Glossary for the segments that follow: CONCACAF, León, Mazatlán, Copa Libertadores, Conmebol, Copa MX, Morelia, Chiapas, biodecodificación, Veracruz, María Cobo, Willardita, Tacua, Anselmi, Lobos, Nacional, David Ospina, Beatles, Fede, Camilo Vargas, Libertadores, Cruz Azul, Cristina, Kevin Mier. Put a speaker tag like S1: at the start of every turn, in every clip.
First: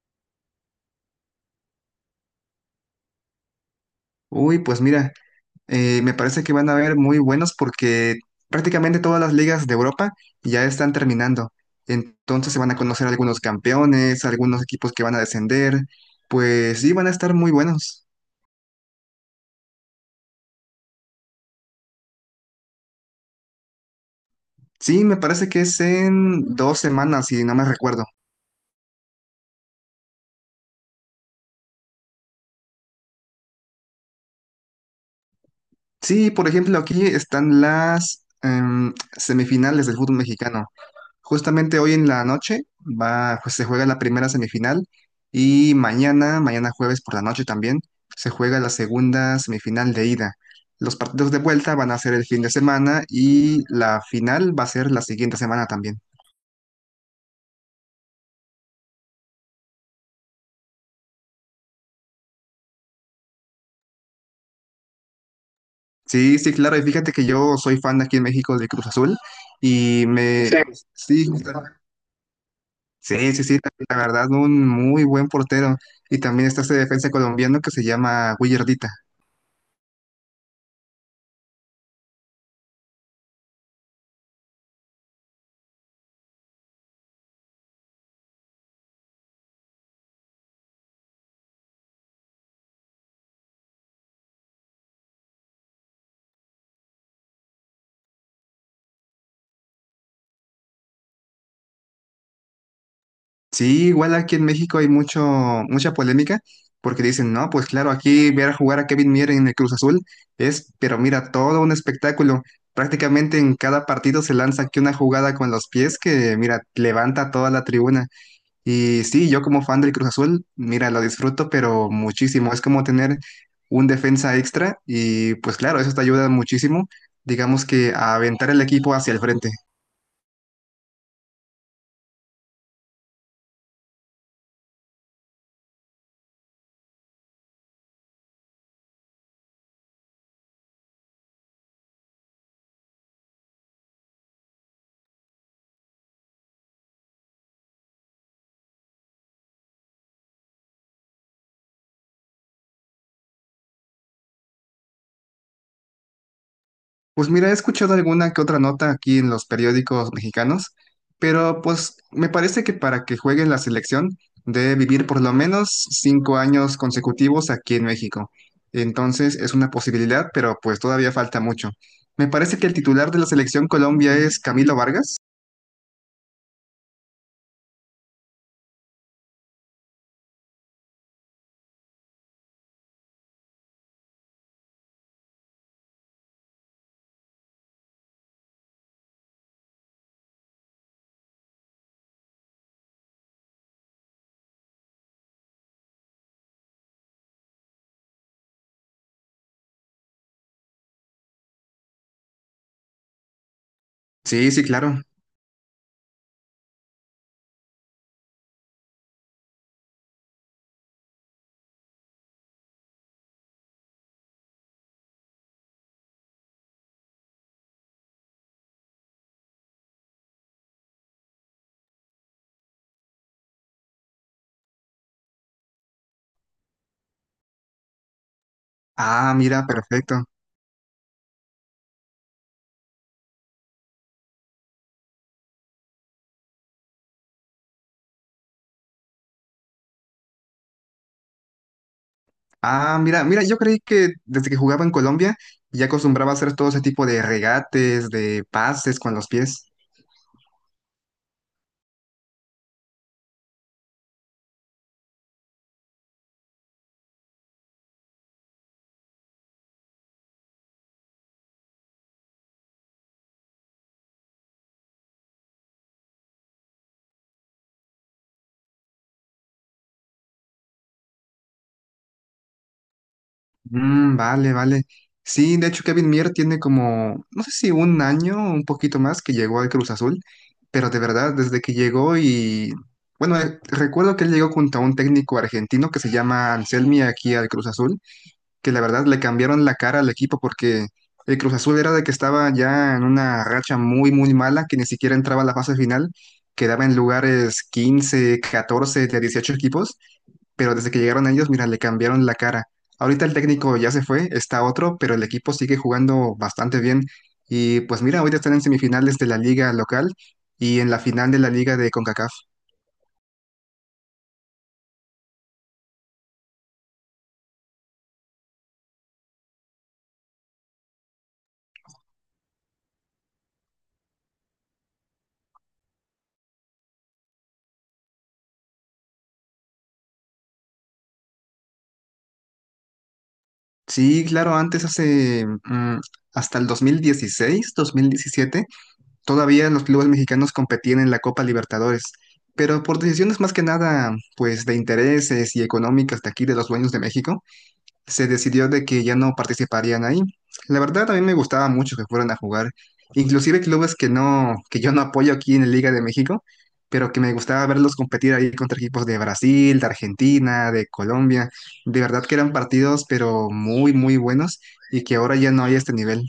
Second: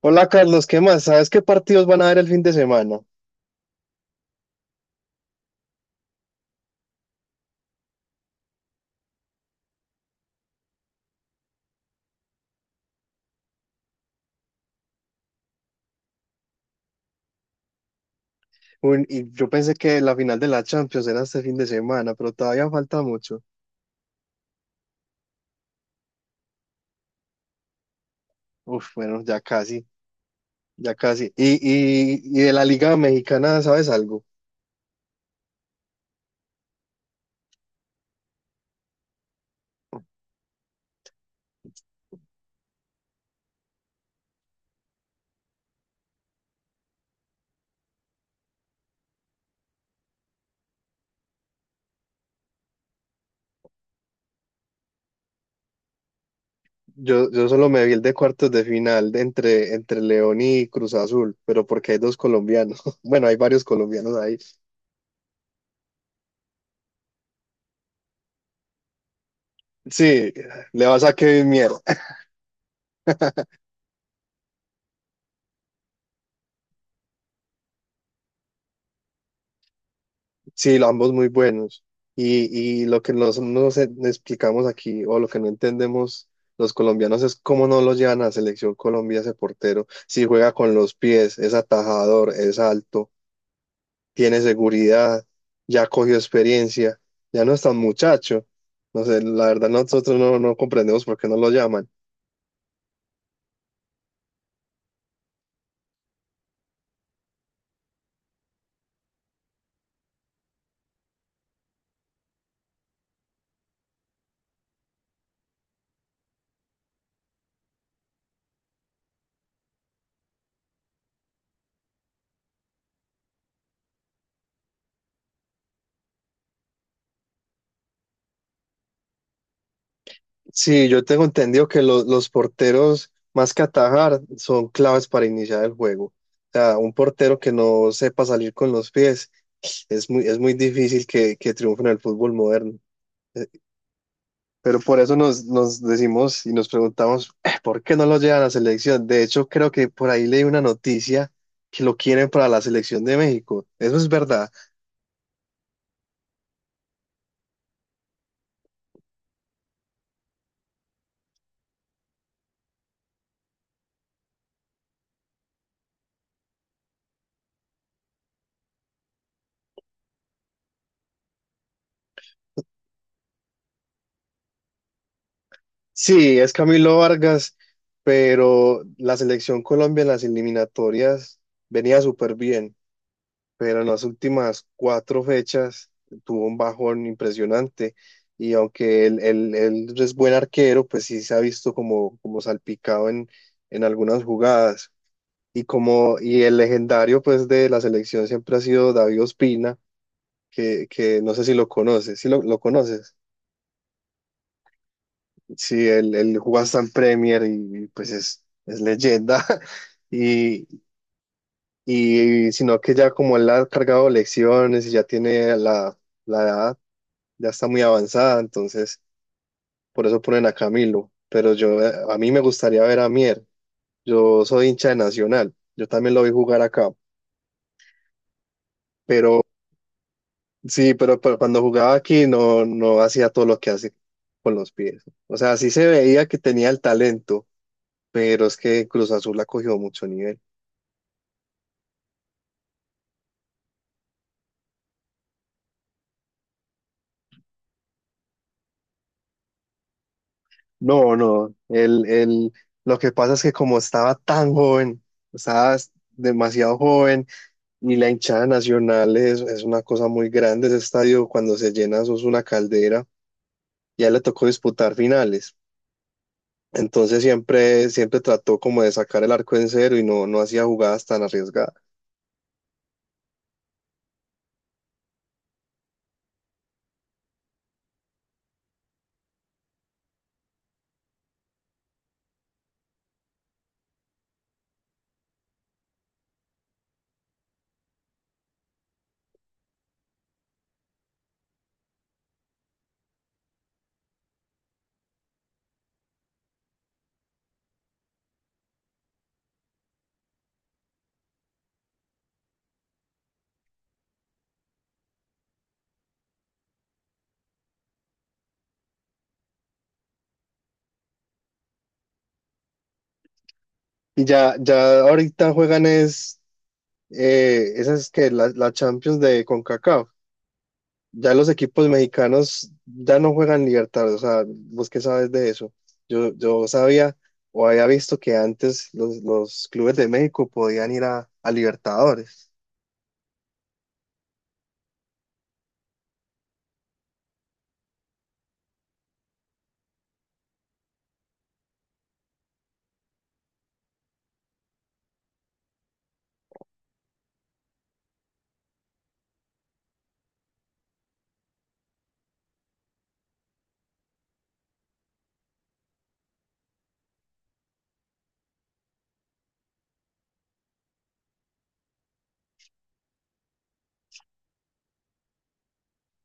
S1: Hola Carlos, ¿qué más? ¿Sabes qué partidos van a haber el fin de semana?
S2: Uy, pues mira, me parece que van a haber muy buenos porque prácticamente todas las ligas de Europa ya están terminando. Entonces se van a conocer algunos campeones, algunos equipos que van a descender. Pues sí, van a estar muy buenos.
S1: Y yo pensé que la final de la Champions era este fin de semana, pero todavía falta mucho.
S2: Sí, me parece que es en 2 semanas, si no me recuerdo.
S1: Uf, bueno, ya casi, ya casi. Y de la Liga Mexicana, ¿sabes algo?
S2: Sí, por ejemplo, aquí están las semifinales del fútbol mexicano. Justamente hoy en la noche pues se juega la primera semifinal y mañana jueves por la noche también, se juega la segunda semifinal de ida. Los partidos de vuelta van a ser el fin de semana y la final va a ser la siguiente semana también.
S1: Yo solo me vi el de cuartos de final de entre León y Cruz Azul, pero porque hay dos colombianos. Bueno, hay varios colombianos ahí.
S2: Sí, sí, claro, y fíjate que yo soy fan aquí en México de Cruz Azul
S1: Sí,
S2: Sí.
S1: le vas a
S2: Sí,
S1: Kevin Mier.
S2: sí, sí, sí, la verdad, un muy buen portero. Y también está este defensa colombiano que se llama Willardita.
S1: Sí, ambos muy buenos. Y lo que nos explicamos aquí, o lo que no entendemos los colombianos, es cómo no lo llevan a la selección Colombia ese portero. Si juega con los pies, es atajador, es alto, tiene seguridad, ya cogió experiencia, ya no es tan muchacho. No sé, la verdad nosotros no comprendemos por qué no lo llaman.
S2: Sí, igual aquí en México hay mucho, mucha polémica porque dicen, no, pues claro, aquí ver jugar a Kevin Mier en el Cruz Azul es, pero mira, todo un espectáculo. Prácticamente en cada partido se lanza aquí una jugada con los pies que, mira, levanta toda la tribuna. Y sí, yo como fan del Cruz Azul, mira, lo disfruto, pero muchísimo. Es como tener un defensa extra y pues claro, eso te ayuda muchísimo, digamos que a aventar el equipo hacia el frente.
S1: Sí, yo tengo entendido que los porteros, más que atajar, son claves para iniciar el juego. O sea, un portero que no sepa salir con los pies. Es muy difícil que triunfen en el fútbol moderno. Eh, Pero por eso nos decimos y nos preguntamos, ¿Por qué no lo llevan a la selección?" De hecho, creo que por ahí leí una noticia que lo quieren para la selección de México. Eso es verdad.
S2: Pues mira, he escuchado alguna que otra nota aquí en los periódicos mexicanos, pero pues me parece que para que juegue en la selección debe vivir por lo menos 5 años consecutivos aquí en México. Entonces es una posibilidad, pero pues todavía falta mucho. Me parece que el titular de la selección Colombia es Camilo Vargas.
S1: Sí, es Camilo Vargas, pero la selección Colombia en las eliminatorias venía súper bien, pero en las últimas cuatro fechas tuvo un bajón impresionante. Y aunque él es buen arquero, pues sí se ha visto como salpicado en algunas jugadas. Y el legendario pues de la selección siempre ha sido David Ospina, que no sé si lo conoces, si lo conoces.
S2: Sí, sí, claro.
S1: Sí, él jugó hasta en Premier y pues es leyenda. Y, y sino que ya como él ha cargado lecciones y ya tiene la edad, ya está muy avanzada, entonces por eso ponen a Camilo. Pero yo, a mí me gustaría ver a Mier. Yo soy hincha de Nacional, yo también lo vi jugar acá,
S2: Ah,
S1: pero
S2: mira, perfecto.
S1: sí, pero cuando jugaba aquí no hacía todo lo que hace con los pies. O sea, sí se veía que tenía el talento, pero es que Cruz Azul ha cogido mucho nivel.
S2: Ah, mira, mira, yo creí que desde que jugaba en Colombia ya acostumbraba a hacer todo ese tipo de regates, de pases con los pies.
S1: No, no, lo que pasa es que como estaba tan joven, estaba demasiado joven. Y la hinchada nacional es una cosa muy grande. Ese estadio, cuando se llena, eso es una caldera. Ya le tocó disputar finales. Entonces siempre trató como de sacar el arco en cero y no hacía jugadas tan arriesgadas.
S2: Mm, vale, vale. Sí, de hecho Kevin Mier tiene como, no sé si un año, un poquito más que llegó al Cruz Azul, pero de verdad, desde que llegó y, bueno, recuerdo que él llegó junto a un técnico argentino que se llama Anselmi aquí al Cruz Azul, que la verdad le cambiaron la cara al equipo porque el Cruz Azul era de que estaba ya en una racha muy, muy mala, que ni siquiera entraba a la fase final, quedaba en lugares 15 14 de 18 equipos, pero desde que llegaron ellos, mira, le cambiaron la cara. Ahorita el técnico ya se fue, está otro, pero el equipo sigue jugando bastante bien. Y pues mira, ahorita están en semifinales de la liga local y en la final de la liga de CONCACAF.
S1: Y ya, ya ahorita juegan esas que la Champions de CONCACAF. Ya los equipos mexicanos ya no juegan Libertadores. O sea, ¿vos qué sabes de eso? Yo sabía o había visto que antes los clubes de México podían ir a Libertadores.
S2: Sí, claro, antes hace hasta el 2016 2017 todavía los clubes mexicanos competían en la Copa Libertadores, pero por decisiones más que nada, pues de intereses y económicas de aquí de los dueños de México, se decidió de que ya no participarían ahí. La verdad, a mí me gustaba mucho que fueran a jugar, inclusive clubes que no, que yo no apoyo aquí en la Liga de México, pero que me gustaba verlos competir ahí contra equipos de Brasil, de Argentina, de Colombia. De verdad que eran partidos, pero muy, muy buenos y que ahora ya no hay este nivel.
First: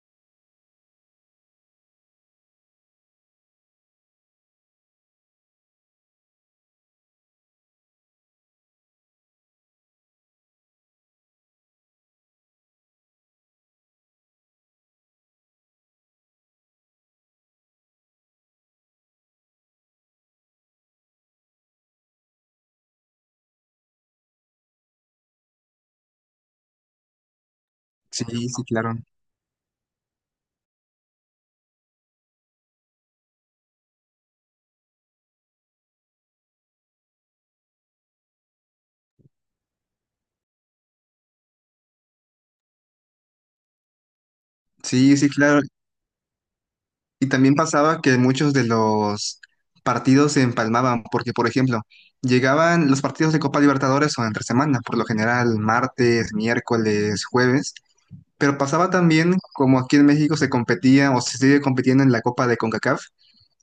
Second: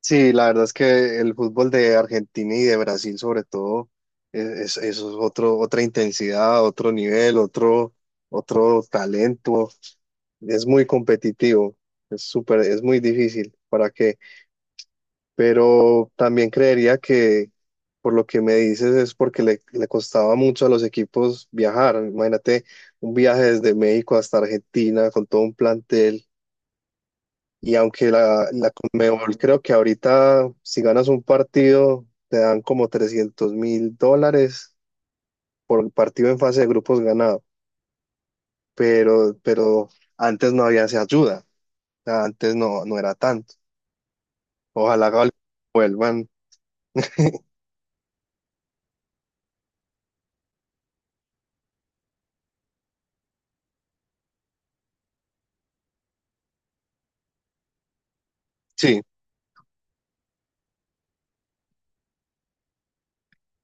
S1: Sí, la verdad es que el fútbol de Argentina y de Brasil sobre todo eso es otro, otra intensidad, otro nivel, otro talento. Es muy competitivo, es súper, es muy difícil, ¿para qué? Pero también creería que por lo que me dices es porque le costaba mucho a los equipos viajar. Imagínate un viaje desde México hasta Argentina con todo un plantel y aunque
S2: Sí,
S1: la,
S2: sí,
S1: la
S2: claro.
S1: Conmebol creo que ahorita si ganas un partido te dan como $300.000 por partido en fase de grupos ganado, pero antes no había esa ayuda, o sea, antes no era tanto. Ojalá
S2: Sí, sí, claro.
S1: vuelvan.
S2: Y también pasaba que muchos de los partidos se empalmaban, porque, por ejemplo, llegaban los partidos de Copa Libertadores o entre semana, por lo general martes, miércoles, jueves, pero pasaba
S1: Sí,
S2: también, como aquí en México se competía o se sigue compitiendo en la Copa de CONCACAF,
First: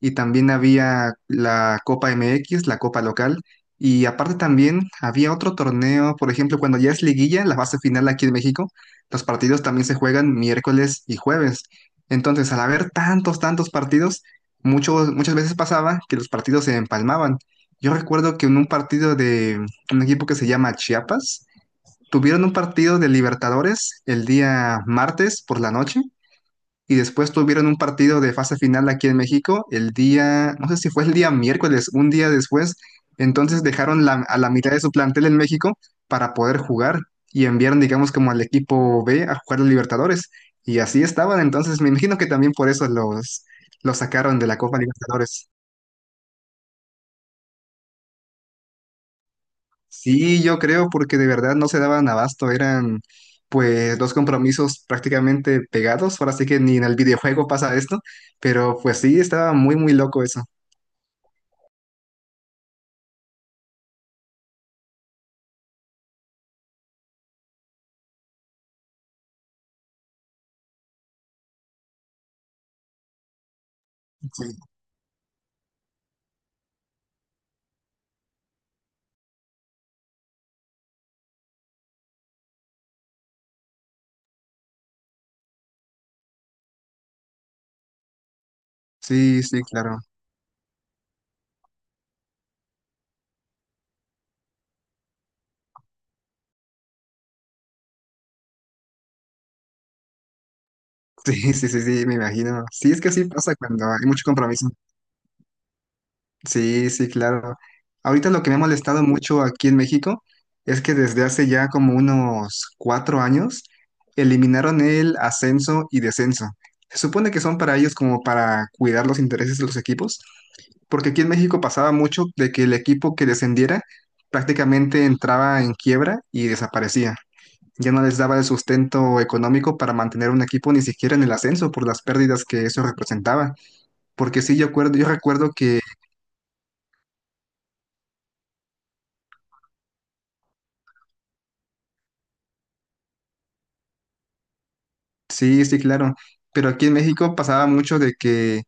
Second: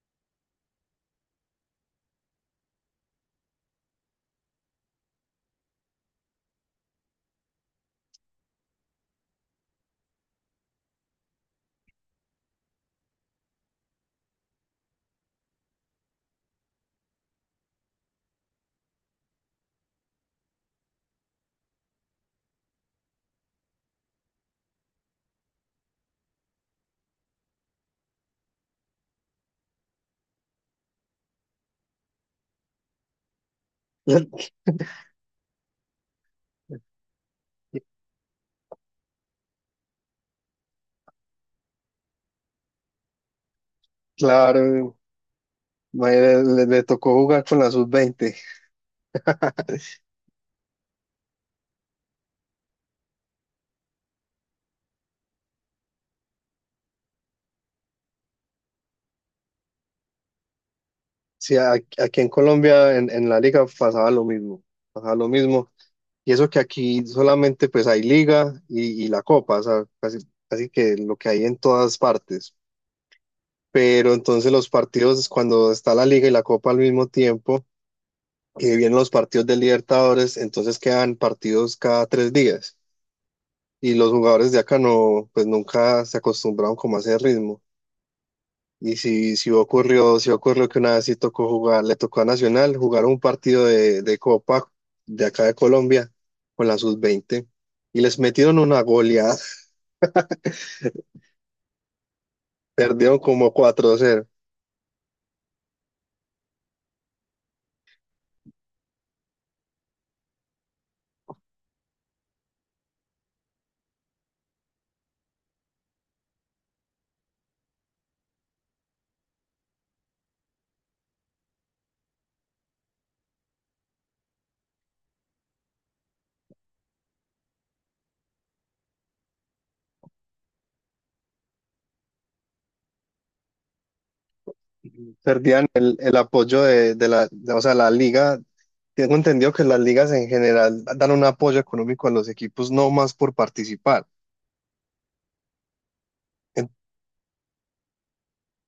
S2: y también había la Copa MX, la Copa local, y aparte también había otro torneo, por ejemplo, cuando ya es liguilla, la fase final aquí en México, los partidos también se juegan miércoles y jueves. Entonces, al haber tantos, tantos partidos, muchas veces pasaba que los partidos se empalmaban. Yo recuerdo que en un partido de un equipo que se llama Chiapas, tuvieron un partido de Libertadores el día martes por la noche y después tuvieron un partido de fase final aquí en México el día, no sé si fue el día miércoles, un día después. Entonces dejaron a la mitad de su plantel en México para poder jugar y enviaron, digamos, como al equipo B a jugar los Libertadores. Y así estaban. Entonces me imagino que también por eso los, sacaron de la Copa
S1: claro,
S2: Libertadores.
S1: tocó jugar con la sub-20.
S2: Sí, yo creo, porque de verdad no se daban abasto. Eran pues dos compromisos prácticamente pegados. Ahora sí que ni en el videojuego pasa esto. Pero pues sí, estaba muy, muy loco eso.
S1: Sí, aquí en Colombia en la liga pasaba lo mismo, pasaba lo mismo. Y eso que aquí solamente pues hay liga y la copa, o sea, casi, casi que lo que hay en todas partes. Pero entonces los partidos, cuando está la liga y la copa al mismo tiempo, y vienen los partidos de Libertadores, entonces quedan partidos cada 3 días. Y los jugadores de acá no, pues nunca se acostumbraron como a ese ritmo. Y si,
S2: Sí,
S1: si
S2: sí, claro.
S1: ocurrió, si ocurrió que una vez sí tocó jugar, le tocó a Nacional jugar un partido de copa de acá de Colombia con la sub-20 y les metieron una goleada.
S2: Sí, sí, sí, sí, me imagino. Sí, es que
S1: Perdieron
S2: así
S1: como
S2: pasa cuando
S1: 4
S2: hay mucho
S1: cero
S2: compromiso. Sí, sí, claro. Ahorita lo que me ha molestado mucho aquí en México es que desde hace ya como unos 4 años eliminaron el ascenso y descenso. Se supone que son para ellos como para cuidar los intereses de los equipos, porque aquí en México pasaba mucho de que el equipo que descendiera prácticamente entraba en quiebra y desaparecía. Ya no les daba el sustento económico para mantener un equipo ni siquiera en el ascenso por las pérdidas que eso representaba. Porque sí, yo recuerdo
S1: Perdían
S2: que
S1: el apoyo o sea, la liga. Tengo entendido que las ligas en general dan un apoyo económico a los equipos, no más por participar.
S2: sí, sí, claro. Pero
S1: En-
S2: aquí en México pasaba mucho de que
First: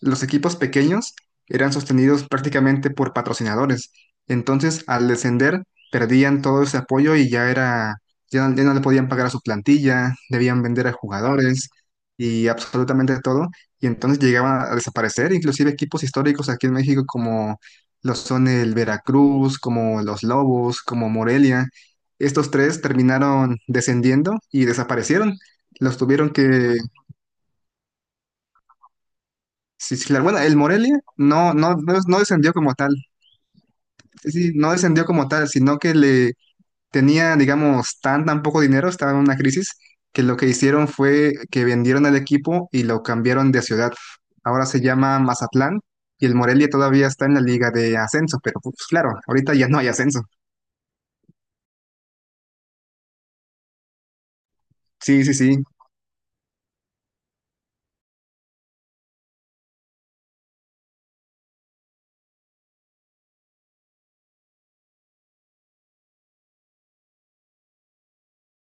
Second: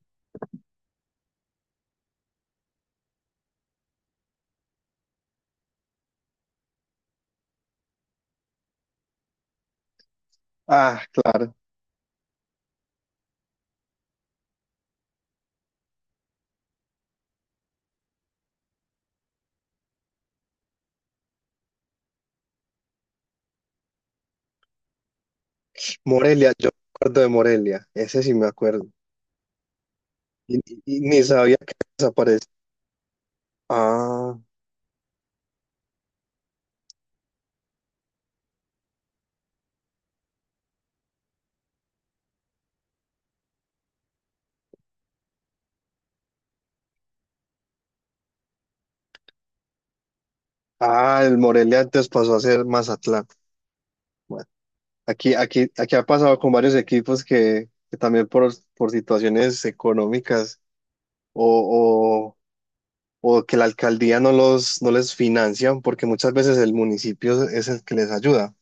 S2: los equipos pequeños eran sostenidos prácticamente por patrocinadores. Entonces, al descender, perdían todo ese apoyo y ya era, ya, no ya no le podían pagar a su plantilla, debían vender a
S1: Ah,
S2: jugadores y absolutamente todo. Y entonces llegaban a desaparecer, inclusive equipos históricos aquí en México como lo son el Veracruz, como los Lobos, como Morelia. Estos tres terminaron descendiendo y desaparecieron. Los tuvieron
S1: Morelia, yo
S2: que
S1: me acuerdo de Morelia, ese sí me acuerdo.
S2: sí, sí, claro. Bueno, el
S1: Y, y-
S2: Morelia
S1: y ni
S2: no,
S1: sabía
S2: no,
S1: que
S2: no, no
S1: desapareció.
S2: descendió como tal. Sí,
S1: Ah,
S2: sí, no descendió como tal, sino que le tenía, digamos, tan, tan poco dinero, estaba en una crisis, que lo que hicieron fue que vendieron el equipo y lo cambiaron de ciudad. Ahora se llama Mazatlán y el Morelia todavía está en la liga de ascenso, pero pues claro, ahorita ya no hay ascenso.
S1: ah, el Morelia antes pasó a ser Mazatlán. Bueno,
S2: Sí, sí,
S1: aquí,
S2: sí.
S1: aquí, aquí ha pasado con varios equipos que también por situaciones económicas o, o que la alcaldía no les financian porque muchas veces el municipio es el que les ayuda.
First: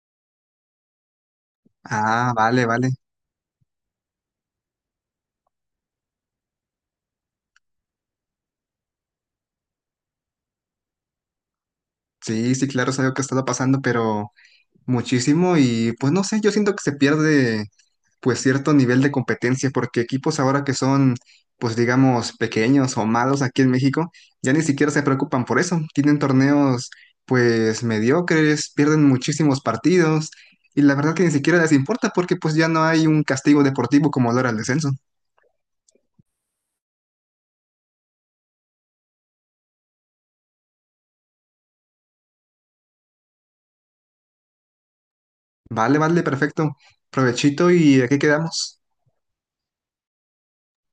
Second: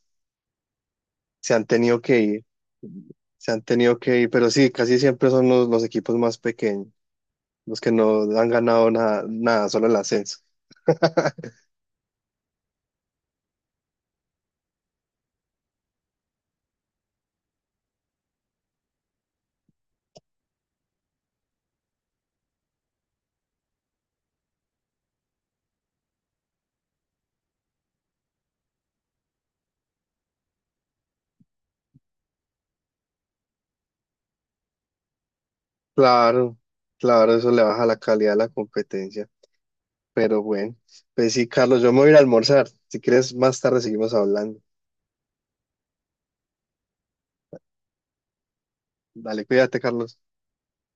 S1: Se han tenido que
S2: Ah,
S1: ir,
S2: vale, vale.
S1: se han tenido que ir, pero sí, casi siempre son los equipos más pequeños, los que no han ganado nada, nada, solo el ascenso.
S2: Sí, sí, claro, es algo que ha estado pasando, pero muchísimo y pues no sé, yo siento que se pierde pues cierto nivel de competencia, porque equipos ahora que son, pues digamos, pequeños o malos aquí en México, ya ni siquiera se preocupan por eso. Tienen torneos, pues mediocres, pierden muchísimos partidos y la verdad que ni siquiera les importa porque pues ya no hay un castigo deportivo como lo era el descenso.
S1: Claro, claro, eso le baja la calidad a la competencia. Pero bueno, pues sí, Carlos, yo me voy a ir a almorzar. Si quieres, más tarde seguimos hablando.
S2: Vale, vale, perfecto. Provechito y aquí quedamos.
S1: Dale, cuídate, Carlos.